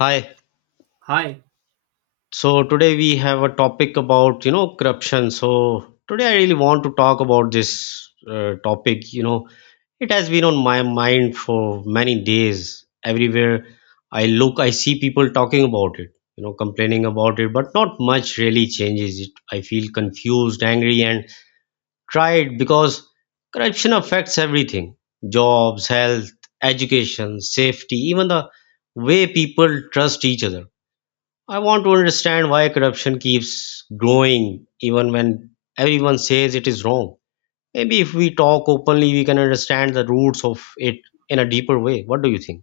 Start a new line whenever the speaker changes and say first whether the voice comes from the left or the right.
left: Hi.
right: Hi.
left: So today we have a topic about, corruption. So today I really want to talk about this topic. It has been on my mind for many days. Everywhere I look, I see people talking about it, complaining about it, but not much really changes it. I feel confused, angry, and tired because corruption affects everything: jobs, health, education, safety, even the way people trust each other. I want to understand why corruption keeps growing even when everyone says it is wrong. Maybe if we talk openly, we can understand the roots of it in a deeper way. What do you think?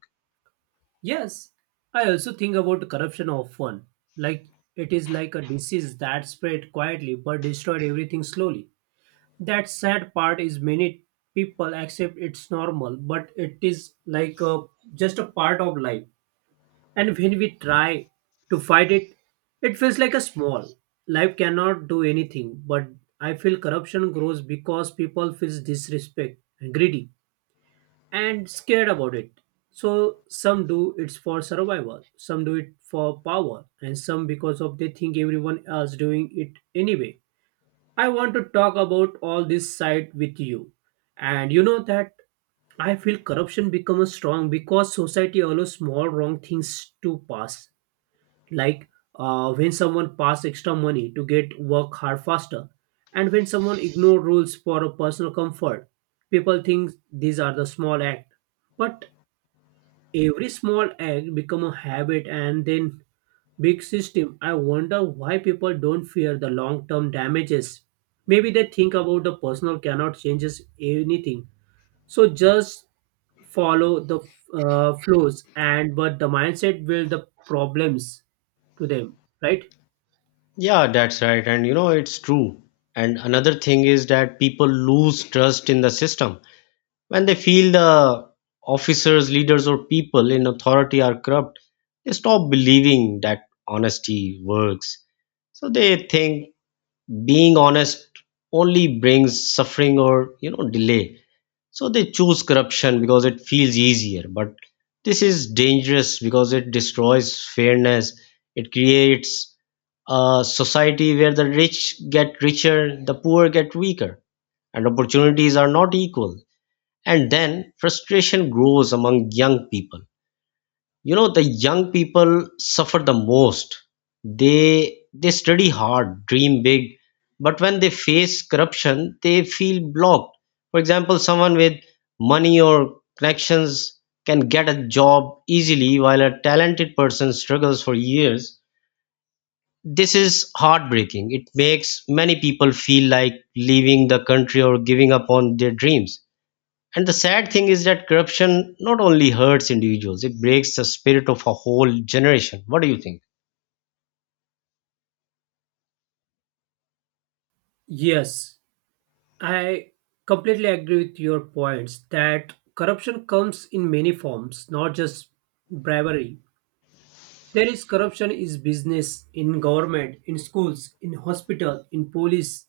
right: Yes, I also think about corruption often. Like it is like a disease that spread quietly but destroyed everything slowly. That sad part is many people accept it's normal, but it is like just a part of life. And when we try to fight it, it feels like a small. Life cannot do anything, but I feel corruption grows because people feel disrespect and greedy. And scared about it. So some do it for survival, some do it for power, and some because of they think everyone else doing it anyway. I want to talk about all this side with you. And you know that I feel corruption becomes strong because society allows small wrong things to pass like when someone passed extra money to get work hard faster, and when someone ignored rules for a personal comfort. People think these are the small act, but every small act become a habit, and then big system. I wonder why people don't fear the long term damages. Maybe they think about the personal cannot changes anything, so just follow the flows and but the mindset will the problems to them, right?
left: Yeah, that's right. And it's true. And another thing is that people lose trust in the system. When they feel the officers, leaders, or people in authority are corrupt, they stop believing that honesty works. So they think being honest only brings suffering or, delay. So they choose corruption because it feels easier, but this is dangerous because it destroys fairness. It creates a society where the rich get richer, the poor get weaker, and opportunities are not equal. And then frustration grows among young people. The young people suffer the most. They study hard, dream big, but when they face corruption they feel blocked. For example, someone with money or connections can get a job easily, while a talented person struggles for years. This is heartbreaking. It makes many people feel like leaving the country or giving up on their dreams. And the sad thing is that corruption not only hurts individuals, it breaks the spirit of a whole generation. What do you think?
right: Yes, I completely agree with your points that corruption comes in many forms, not just bribery. There is corruption is business in government, in schools, in hospital, in police,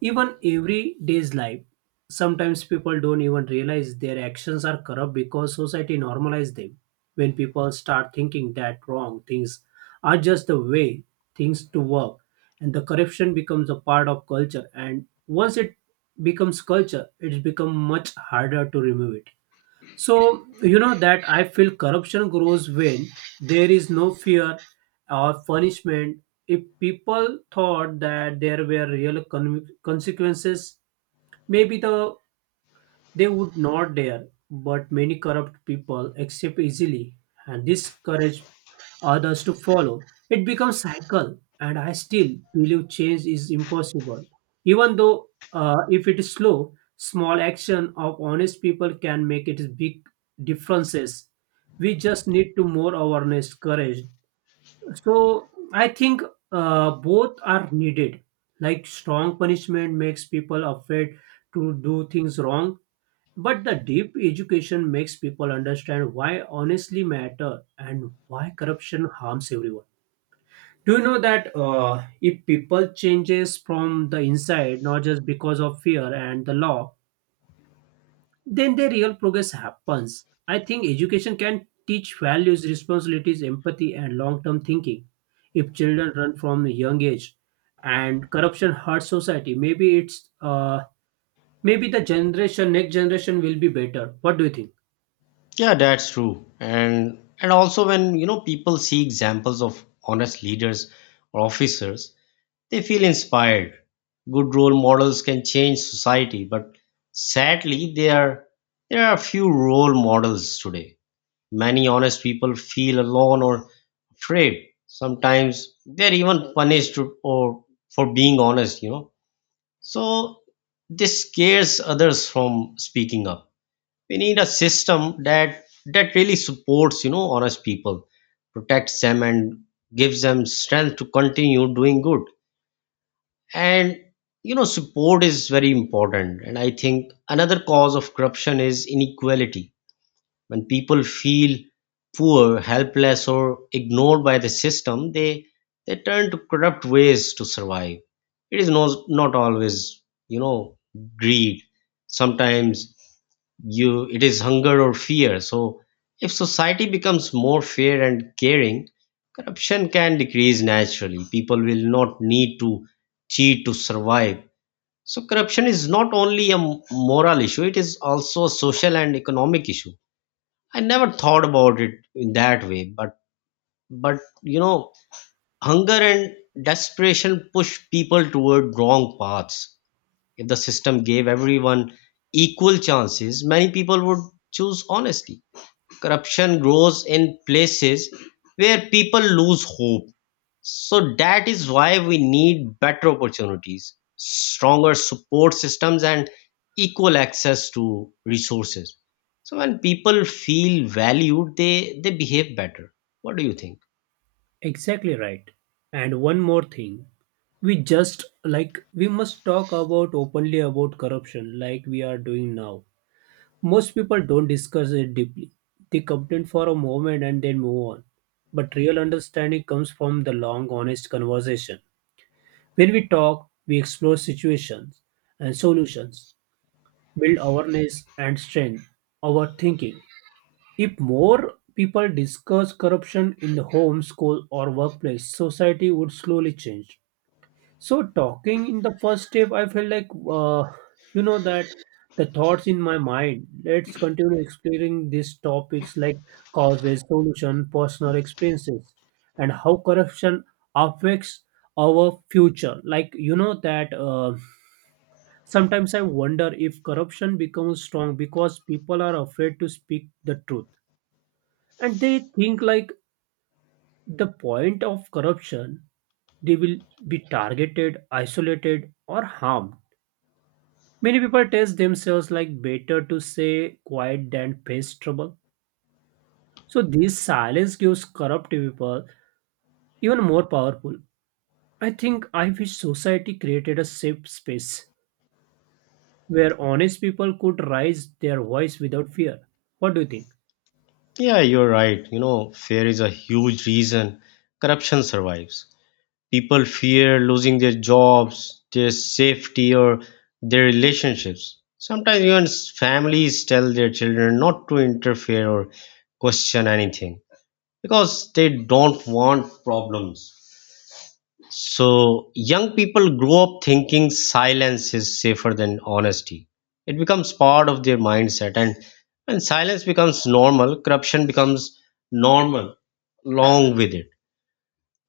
right: even every day's life. Sometimes people don't even realize their actions are corrupt because society normalizes them. When people start thinking that wrong things are just the way things to work, and the corruption becomes a part of culture, and once it becomes culture, it's become much harder to remove it. So, you know that I feel corruption grows when there is no fear or punishment. If people thought that there were real consequences, maybe they would not dare, but many corrupt people accept easily and discourage others to follow. It becomes cycle, and I still believe change is impossible. Even though if it is slow, small action of honest people can make it big differences. We just need to more awareness, courage. So I think, both are needed. Like strong punishment makes people afraid to do things wrong, but the deep education makes people understand why honestly matter and why corruption harms everyone. Do you know that if people changes from the inside, not just because of fear and the law, then the real progress happens. I think education can teach values, responsibilities, empathy, and long-term thinking. If children run from a young age, and corruption hurts society, maybe the generation next generation will be better. What do you think?
left: Yeah, that's true. And also, when people see examples of honest leaders or officers, they feel inspired. Good role models can change society, but sadly there are few role models today. Many honest people feel alone or afraid. Sometimes they're even punished, or for being honest. So this scares others from speaking up. We need a system that really supports, honest people, protects them, and gives them strength to continue doing good. And support is very important. And I think another cause of corruption is inequality. When people feel poor, helpless, or ignored by the system, they turn to corrupt ways to survive. It is no, not always, you know, greed. Sometimes you it is hunger or fear. So if society becomes more fair and caring, corruption can decrease naturally. People will not need to cheat to survive. So corruption is not only a moral issue; it is also a social and economic issue. I never thought about it in that way, but but you know, hunger and desperation push people toward wrong paths. If the system gave everyone equal chances, many people would choose honesty. Corruption grows in places where people lose hope. So that is why we need better opportunities, stronger support systems, and equal access to resources. So when people feel valued, they behave better. What do you think?
right: Exactly right. And one more thing, we just like we must talk about openly about corruption like we are doing now. Most people don't discuss it deeply. They complain for a moment and then move on. But real understanding comes from the long, honest conversation. When we talk, we explore situations and solutions, build awareness and strength our thinking. If more people discuss corruption in the home, school, or workplace, society would slowly change. So, talking in the first step, I felt like, that the thoughts in my mind. Let's continue exploring these topics like causes, solution, personal experiences, and how corruption affects our future. Like, you know, that sometimes I wonder if corruption becomes strong because people are afraid to speak the truth, and they think like the point of corruption they will be targeted isolated or harmed. Many people test themselves like better to say quiet than face trouble, so this silence gives corrupt people even more powerful. I think I wish society created a safe space where honest people could raise their voice without fear. What do you think?
left: Yeah, you're right. Fear is a huge reason corruption survives. People fear losing their jobs, their safety, or their relationships. Sometimes even families tell their children not to interfere or question anything, because they don't want problems. So young people grow up thinking silence is safer than honesty. It becomes part of their mindset, and when silence becomes normal, corruption becomes normal along with it.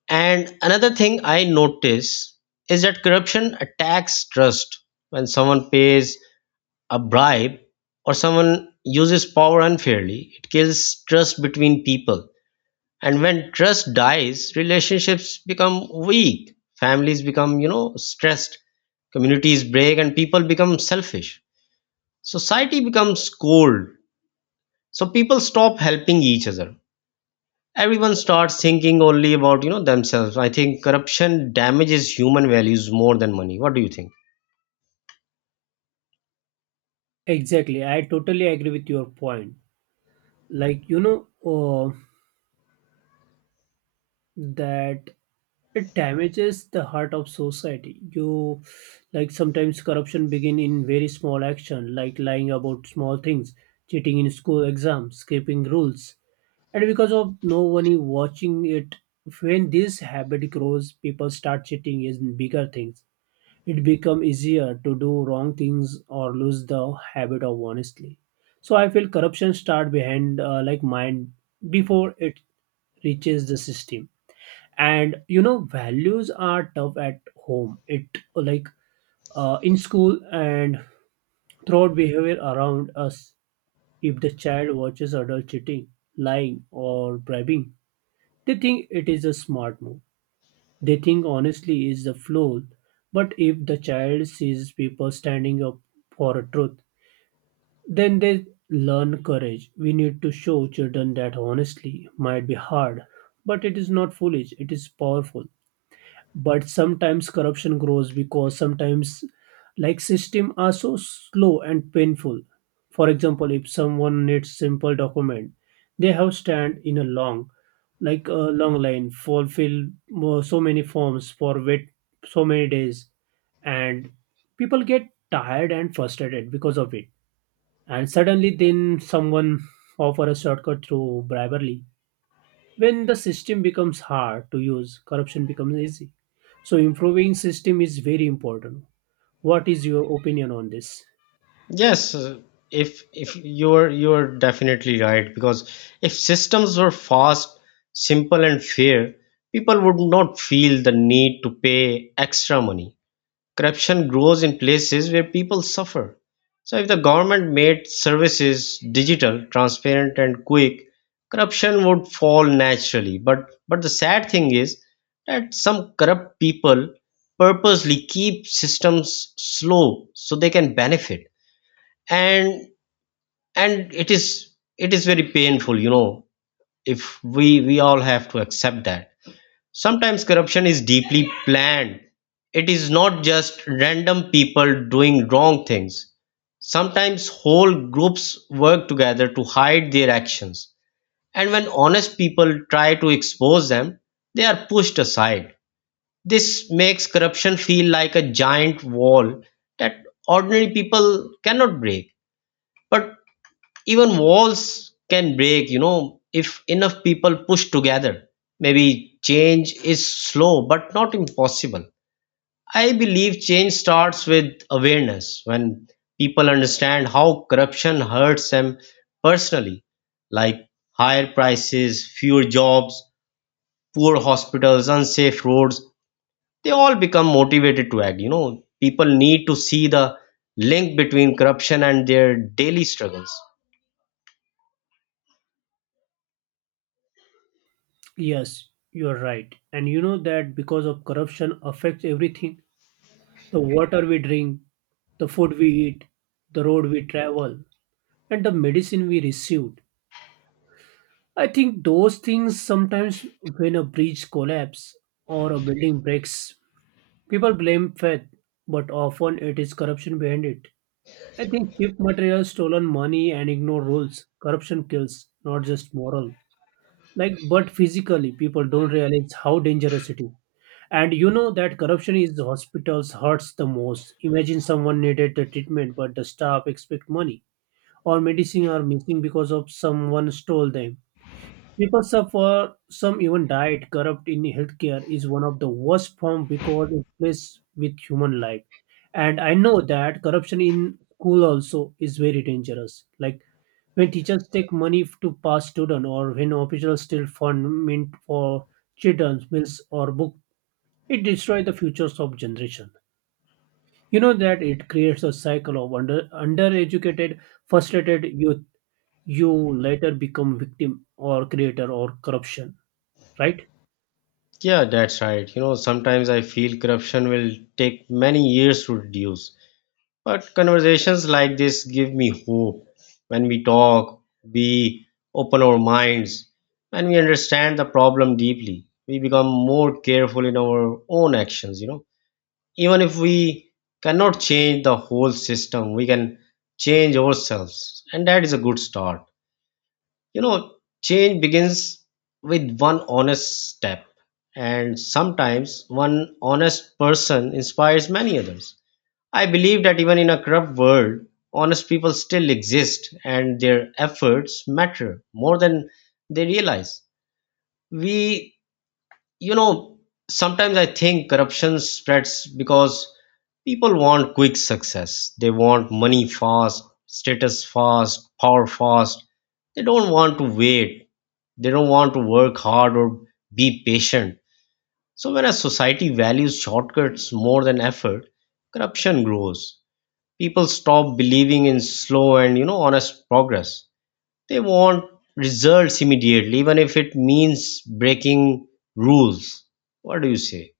left: And another thing I notice is that corruption attacks trust. When someone pays a bribe, or someone uses power unfairly, it kills trust between people. And when trust dies, relationships become weak, families become, stressed, communities break, and people become selfish. Society becomes cold, so people stop helping each other. Everyone starts thinking only about, themselves. I think corruption damages human values more than money. What do you think?
right: Exactly, I totally agree with your point. Like uh, that it damages the heart of society. You Like sometimes corruption begin in very small action, like lying about small things, cheating in school exams, skipping rules, and because of no one is watching it, when this habit grows, people start cheating in bigger things. It become easier to do wrong things or lose the habit of honestly. So I feel corruption start behind, like mind before it reaches the system. And you know values are tough at home. It like In school and throughout behavior around us, if the child watches adult cheating, lying or bribing, they think it is a smart move. They think honestly is the flaw, but if the child sees people standing up for a truth, then they learn courage. We need to show children that honestly might be hard, but it is not foolish, it is powerful. But sometimes corruption grows because sometimes like system are so slow and painful. For example, if someone needs simple document, they have stand in a long, like a long line, fulfill more, so many forms for wait so many days, and people get tired and frustrated because of it. And suddenly then someone offer a shortcut through bribery. When the system becomes hard to use, corruption becomes easy. So improving system is very important. What is your opinion on this?
left: Yes, if you're definitely right, because if systems were fast, simple, and fair, people would not feel the need to pay extra money. Corruption grows in places where people suffer. So if the government made services digital, transparent, and quick, corruption would fall naturally. But the sad thing is that some corrupt people purposely keep systems slow so they can benefit. And and it is very painful. If we all have to accept that sometimes corruption is deeply planned, it is not just random people doing wrong things. Sometimes whole groups work together to hide their actions, and when honest people try to expose them, they are pushed aside. This makes corruption feel like a giant wall that ordinary people cannot break. But even walls can break, if enough people push together. Maybe change is slow, but not impossible. I believe change starts with awareness. When people understand how corruption hurts them personally, like higher prices, fewer jobs, poor hospitals, unsafe roads, they all become motivated to act. People need to see the link between corruption and their daily struggles.
right: Yes, you are right. And you know that because of corruption affects everything. The water we drink, the food we eat, the road we travel, and the medicine we received. I think those things sometimes when a bridge collapse or a building breaks, people blame faith, but often it is corruption behind it. I think cheap materials, stolen money, and ignored rules. Corruption kills, not just moral. Like, but physically, people don't realize how dangerous it is. And you know that corruption is the hospitals hurts the most. Imagine someone needed the treatment, but the staff expect money, or medicine are missing because of someone stole them. People suffer, some even died. Corrupt in healthcare is one of the worst form because it plays with human life. And I know that corruption in school also is very dangerous. Like when teachers take money to pass student or when officials steal fund meant for children's meals or book, it destroys the futures of generation. You know that it creates a cycle of undereducated, frustrated youth. You later become victim or creator or corruption, right?
left: Yeah, that's right. Sometimes I feel corruption will take many years to reduce. But conversations like this give me hope. When we talk, we open our minds, and we understand the problem deeply. We become more careful in our own actions. Even if we cannot change the whole system, we can change ourselves. And that is a good start. You know, change begins with one honest step, and sometimes one honest person inspires many others. I believe that even in a corrupt world, honest people still exist and their efforts matter more than they realize. We you know Sometimes I think corruption spreads because people want quick success. They want money fast, status fast, power fast. They don't want to wait. They don't want to work hard or be patient. So when a society values shortcuts more than effort, corruption grows. People stop believing in slow and, honest progress. They want results immediately, even if it means breaking rules. What do you say?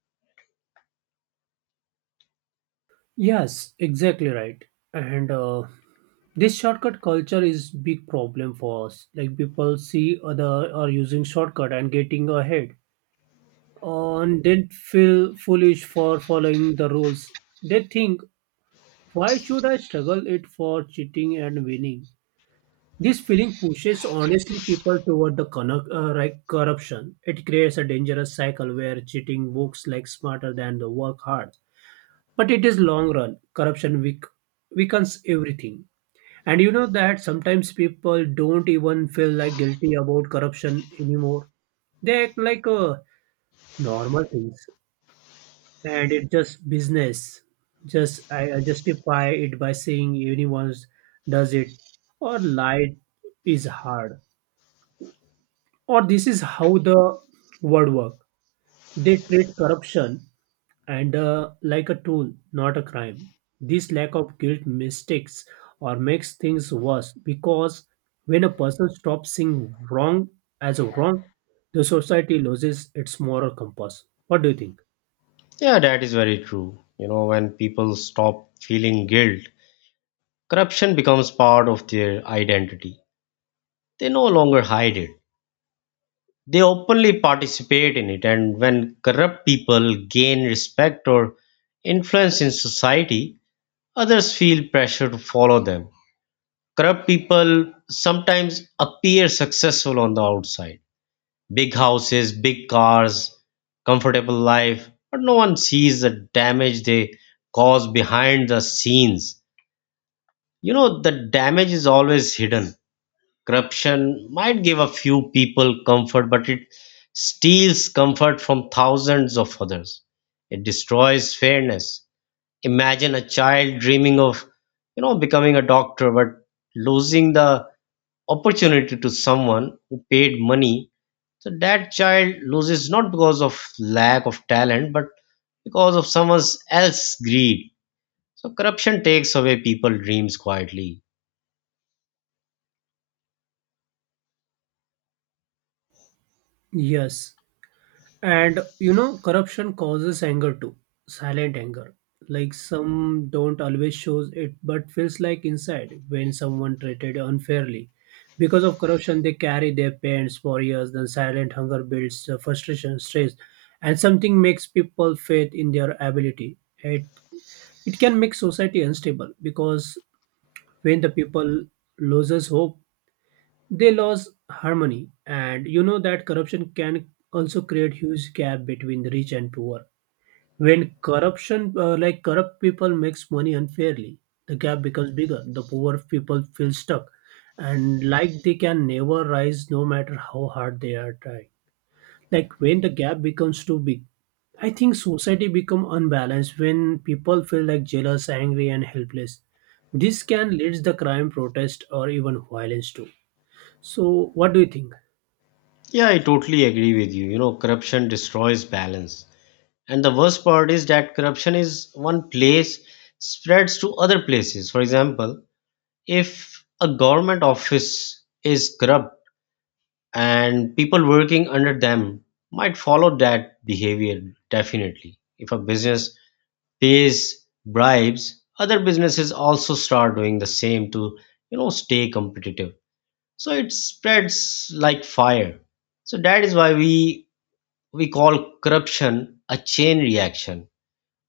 right: Yes, exactly right. And this shortcut culture is big problem for us. Like people see other are using shortcut and getting ahead, and then feel foolish for following the rules. They think, why should I struggle it for cheating and winning? This feeling pushes honestly people toward the right corruption. It creates a dangerous cycle where cheating looks like smarter than the work hard, but it is long run corruption weakens everything. And you know that sometimes people don't even feel like guilty about corruption anymore. They act like normal things, and it just business. Just I justify it by saying anyone does it, or lie is hard, or this is how the world work. They treat corruption and like a tool, not a crime. This lack of guilt mistakes or makes things worse because when a person stops seeing wrong as a wrong, the society loses its moral compass. What do you think?
left: Yeah, that is very true. When people stop feeling guilt, corruption becomes part of their identity. They no longer hide it, they openly participate in it. And when corrupt people gain respect or influence in society, others feel pressure to follow them. Corrupt people sometimes appear successful on the outside: big houses, big cars, comfortable life, but no one sees the damage they cause behind the scenes. The damage is always hidden. Corruption might give a few people comfort, but it steals comfort from thousands of others. It destroys fairness. Imagine a child dreaming of, becoming a doctor, but losing the opportunity to someone who paid money. So that child loses, not because of lack of talent, but because of someone else's greed. So corruption takes away people's dreams quietly.
right: Yes. And you know, corruption causes anger too, silent anger. Like some don't always shows it, but feels like inside when someone treated unfairly. Because of corruption, they carry their pains for years. Then silent hunger builds frustration, stress, and something makes people faith in their ability. It can make society unstable because when the people loses hope, they lose harmony. And you know that corruption can also create huge gap between the rich and poor. When corruption, like corrupt people, makes money unfairly, the gap becomes bigger. The poor people feel stuck, and like they can never rise, no matter how hard they are trying. Like when the gap becomes too big, I think society become unbalanced when people feel like jealous, angry, and helpless. This can lead the crime, protest, or even violence too. So, what do you think?
left: Yeah, I totally agree with you. Corruption destroys balance. And the worst part is that corruption is one place spreads to other places. For example, if a government office is corrupt, and people working under them might follow that behavior definitely. If a business pays bribes, other businesses also start doing the same to, stay competitive. So it spreads like fire. So that is why we call corruption a chain reaction.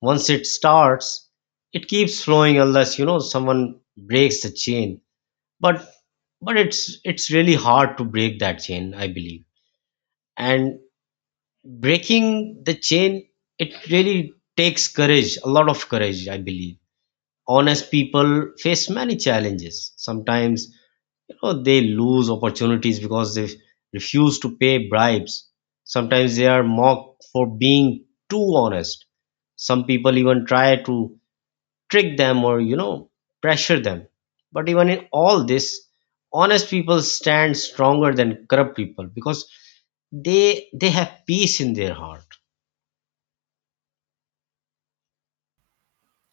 left: Once it starts, it keeps flowing unless, someone breaks the chain. But but it's, really hard to break that chain, I believe. And breaking the chain it really takes courage, a lot of courage, I believe. Honest people face many challenges. Sometimes, they lose opportunities because they refuse to pay bribes. Sometimes they are mocked for being too honest. Some people even try to trick them, or, pressure them. But even in all this, honest people stand stronger than corrupt people because they have peace in their heart.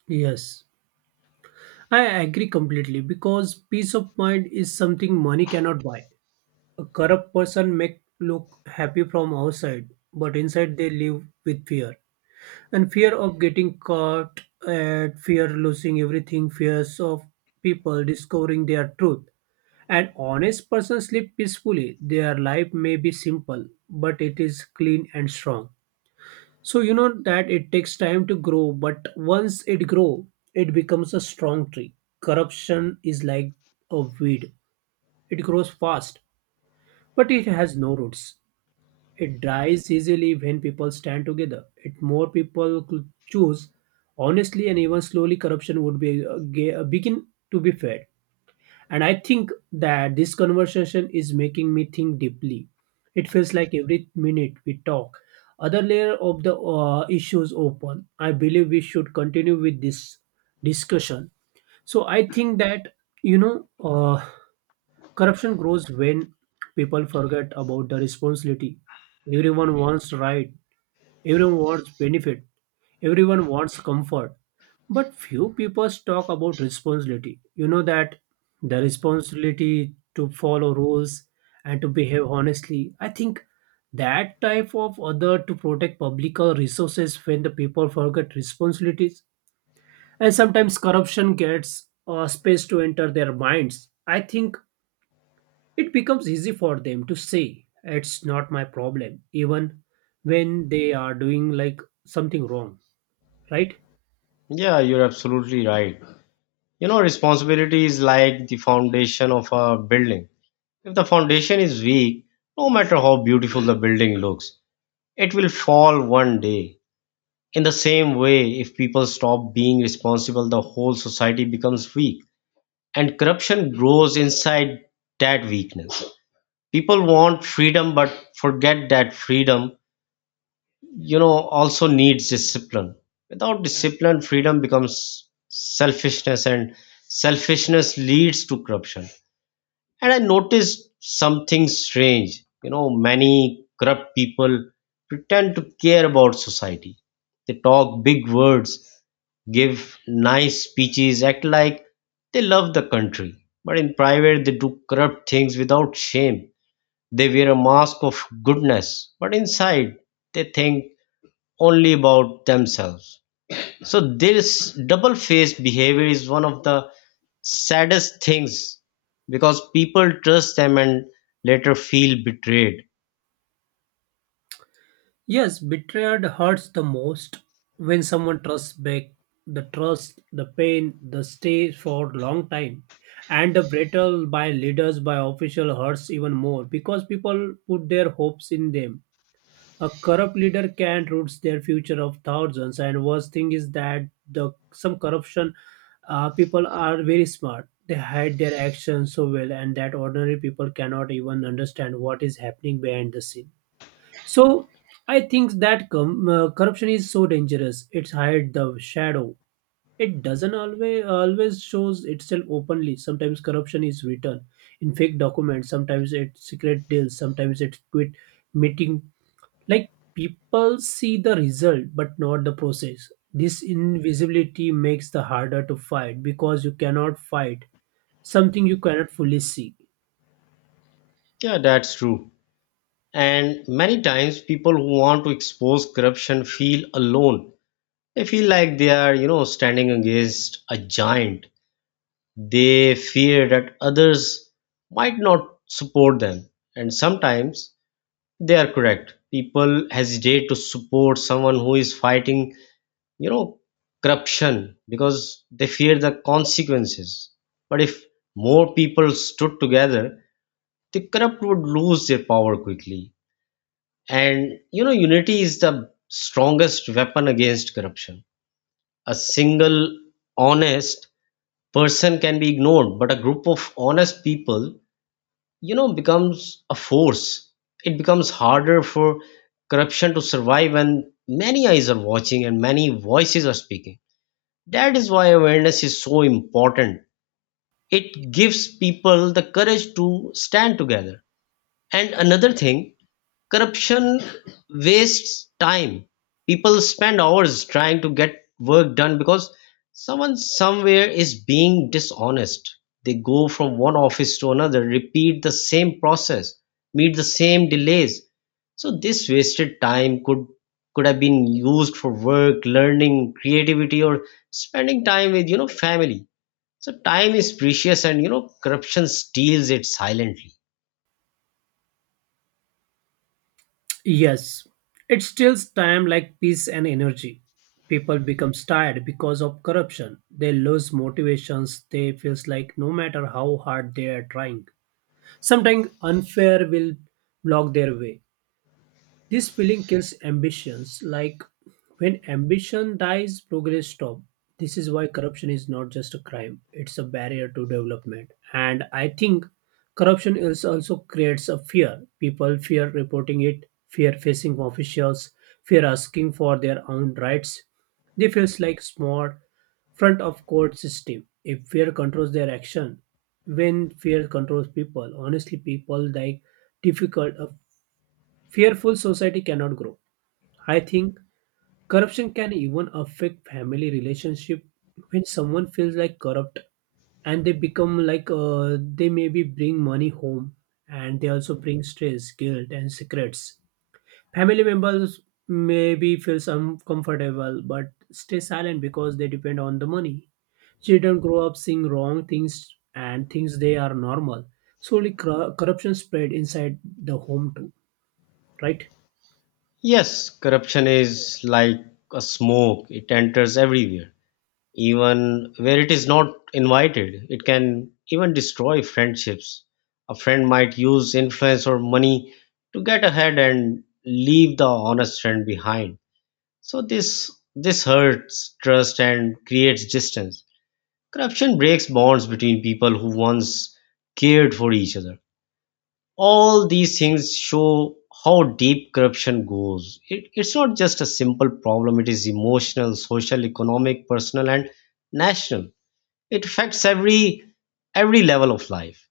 right: Yes, I agree completely because peace of mind is something money cannot buy. A corrupt person may look happy from outside, but inside they live with fear. And fear of getting caught, and fear losing everything, fears of people discovering their truth. An honest person sleep peacefully. Their life may be simple, but it is clean and strong. So you know that it takes time to grow, but once it grow, it becomes a strong tree. Corruption is like a weed. It grows fast, but it has no roots. It dies easily when people stand together. If more people could choose honestly and even slowly, corruption would be begin to be fed. And I think that this conversation is making me think deeply. It feels like every minute we talk, other layer of the issues open. I believe we should continue with this discussion. So I think that you know, uh, corruption grows when people forget about the responsibility. Everyone wants right, everyone wants benefit, everyone wants comfort, but few people talk about responsibility. You know that the responsibility to follow rules and to behave honestly. I think that type of other to protect public resources when the people forget responsibilities and sometimes corruption gets a space to enter their minds. I think it becomes easy for them to say, it's not my problem, even when they are doing like something wrong, right?
left: Yeah, you're absolutely right. Responsibility is like the foundation of a building. If the foundation is weak, no matter how beautiful the building looks, it will fall one day. In the same way, if people stop being responsible, the whole society becomes weak, and corruption grows inside that weakness. People want freedom, but forget that freedom, also needs discipline. Without discipline, freedom becomes selfishness, and selfishness leads to corruption. And I noticed something strange. Many corrupt people pretend to care about society. They talk big words, give nice speeches, act like they love the country. But in private, they do corrupt things without shame. They wear a mask of goodness, but inside, they think only about themselves. So this double-faced behavior is one of the saddest things, because people trust them and later feel betrayed.
right: Yes, betrayal hurts the most when someone trusts back the trust, the pain, the stay for long time. And the betrayal by leaders, by official hurts even more because people put their hopes in them. A corrupt leader can ruins their future of thousands. And worst thing is that the some corruption people are very smart. They hide their actions so well, and that ordinary people cannot even understand what is happening behind the scene. So I think that corruption is so dangerous. It's hide the shadow. It doesn't always shows itself openly. Sometimes corruption is written in fake documents. Sometimes it's secret deals. Sometimes it's quit meeting like people see the result but not the process. This invisibility makes the harder to fight because you cannot fight something you cannot fully see.
left: Yeah, that's true. And many times, people who want to expose corruption feel alone. They feel like they are, standing against a giant. They fear that others might not support them. And sometimes they are correct. People hesitate to support someone who is fighting you know corruption, because they fear the consequences. But if more people stood together, the corrupt would lose their power quickly. And, unity is the strongest weapon against corruption. A single honest person can be ignored, but a group of honest people, becomes a force. It becomes harder for corruption to survive when many eyes are watching and many voices are speaking. That is why awareness is so important. It gives people the courage to stand together. And another thing, corruption wastes time. People spend hours trying to get work done because someone somewhere is being dishonest. They go from one office to another, repeat the same process, meet the same delays. So this wasted time could have been used for work, learning, creativity, or spending time with, family. So time is precious, and, corruption steals it silently.
right: Yes, it steals time like peace and energy. People become tired because of corruption. They lose motivations. They feels like no matter how hard they are trying, sometimes unfair will block their way. This feeling kills ambitions. Like when ambition dies, progress stops. This is why corruption is not just a crime, it's a barrier to development. And I think corruption is also creates a fear. People fear reporting it, fear facing officials, fear asking for their own rights. They feels like small front of court system. If fear controls their action, when fear controls people, honestly people like difficult fearful society cannot grow. I think corruption can even affect family relationship when someone feels like corrupt and they become like they maybe bring money home and they also bring stress, guilt and secrets. Family members maybe feels uncomfortable but stay silent because they depend on the money. Children grow up seeing wrong things and things they are normal. Slowly corruption spread inside the home too, right?
left: Yes, corruption is like a smoke. It enters everywhere, even where it is not invited. It can even destroy friendships. A friend might use influence or money to get ahead and leave the honest friend behind. So this hurts trust and creates distance. Corruption breaks bonds between people who once cared for each other. All these things show how deep corruption goes. It's not just a simple problem, it is emotional, social, economic, personal, and national. It affects every level of life.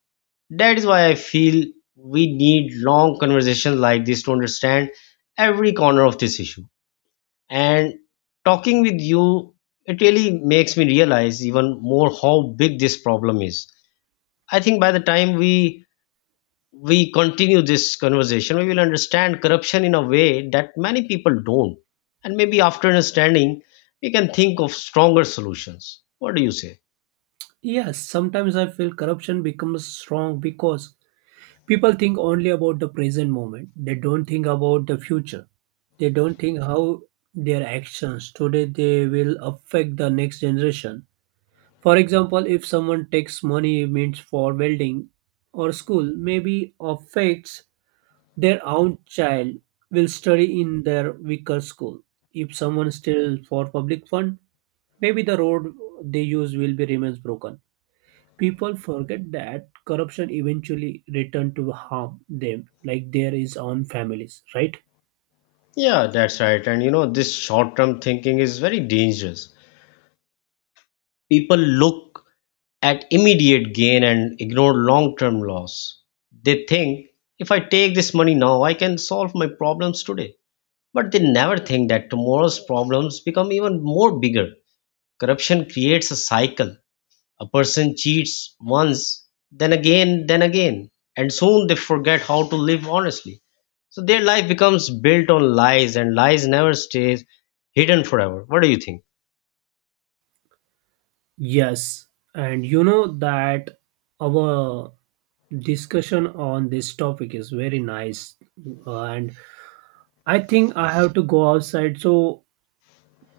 left: That is why I feel we need long conversations like this to understand every corner of this issue. And talking with you it really makes me realize even more how big this problem is. I think by the time we continue this conversation, we will understand corruption in a way that many people don't. And maybe after understanding, we can think of stronger solutions. What do you say?
right: Yes, sometimes I feel corruption becomes strong because people think only about the present moment. They don't think about the future. They don't think how their actions today they will affect the next generation. For example, if someone takes money means for welding or school, maybe affects their own child will study in their weaker school. If someone steals for public fund, maybe the road they use will be remains broken. People forget that corruption eventually return to harm them, like there is on families, right?
left: Yeah, that's right. And, this short term thinking is very dangerous. People look at immediate gain and ignore long term loss. They think, if I take this money now, I can solve my problems today. But they never think that tomorrow's problems become even more bigger. Corruption creates a cycle. A person cheats once, then again, and soon they forget how to live honestly. So their life becomes built on lies, and lies never stays hidden forever. What do you think?
right: Yes, and you know that our discussion on this topic is very nice, and I think I have to go outside. So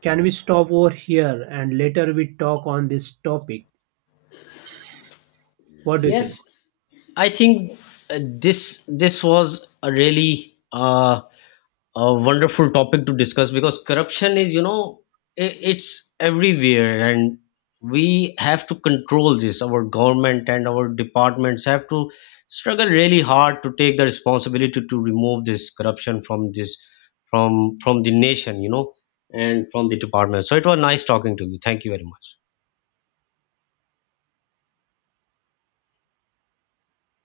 right: can we stop over here and later we talk on this topic? What do you think?
left: Yes, I think this was a really a wonderful topic to discuss, because corruption is, it's everywhere, and we have to control this. Our government and our departments have to struggle really hard to take the responsibility to remove this corruption from this from from the nation, and from the department. So it was nice talking to you. Thank you very much.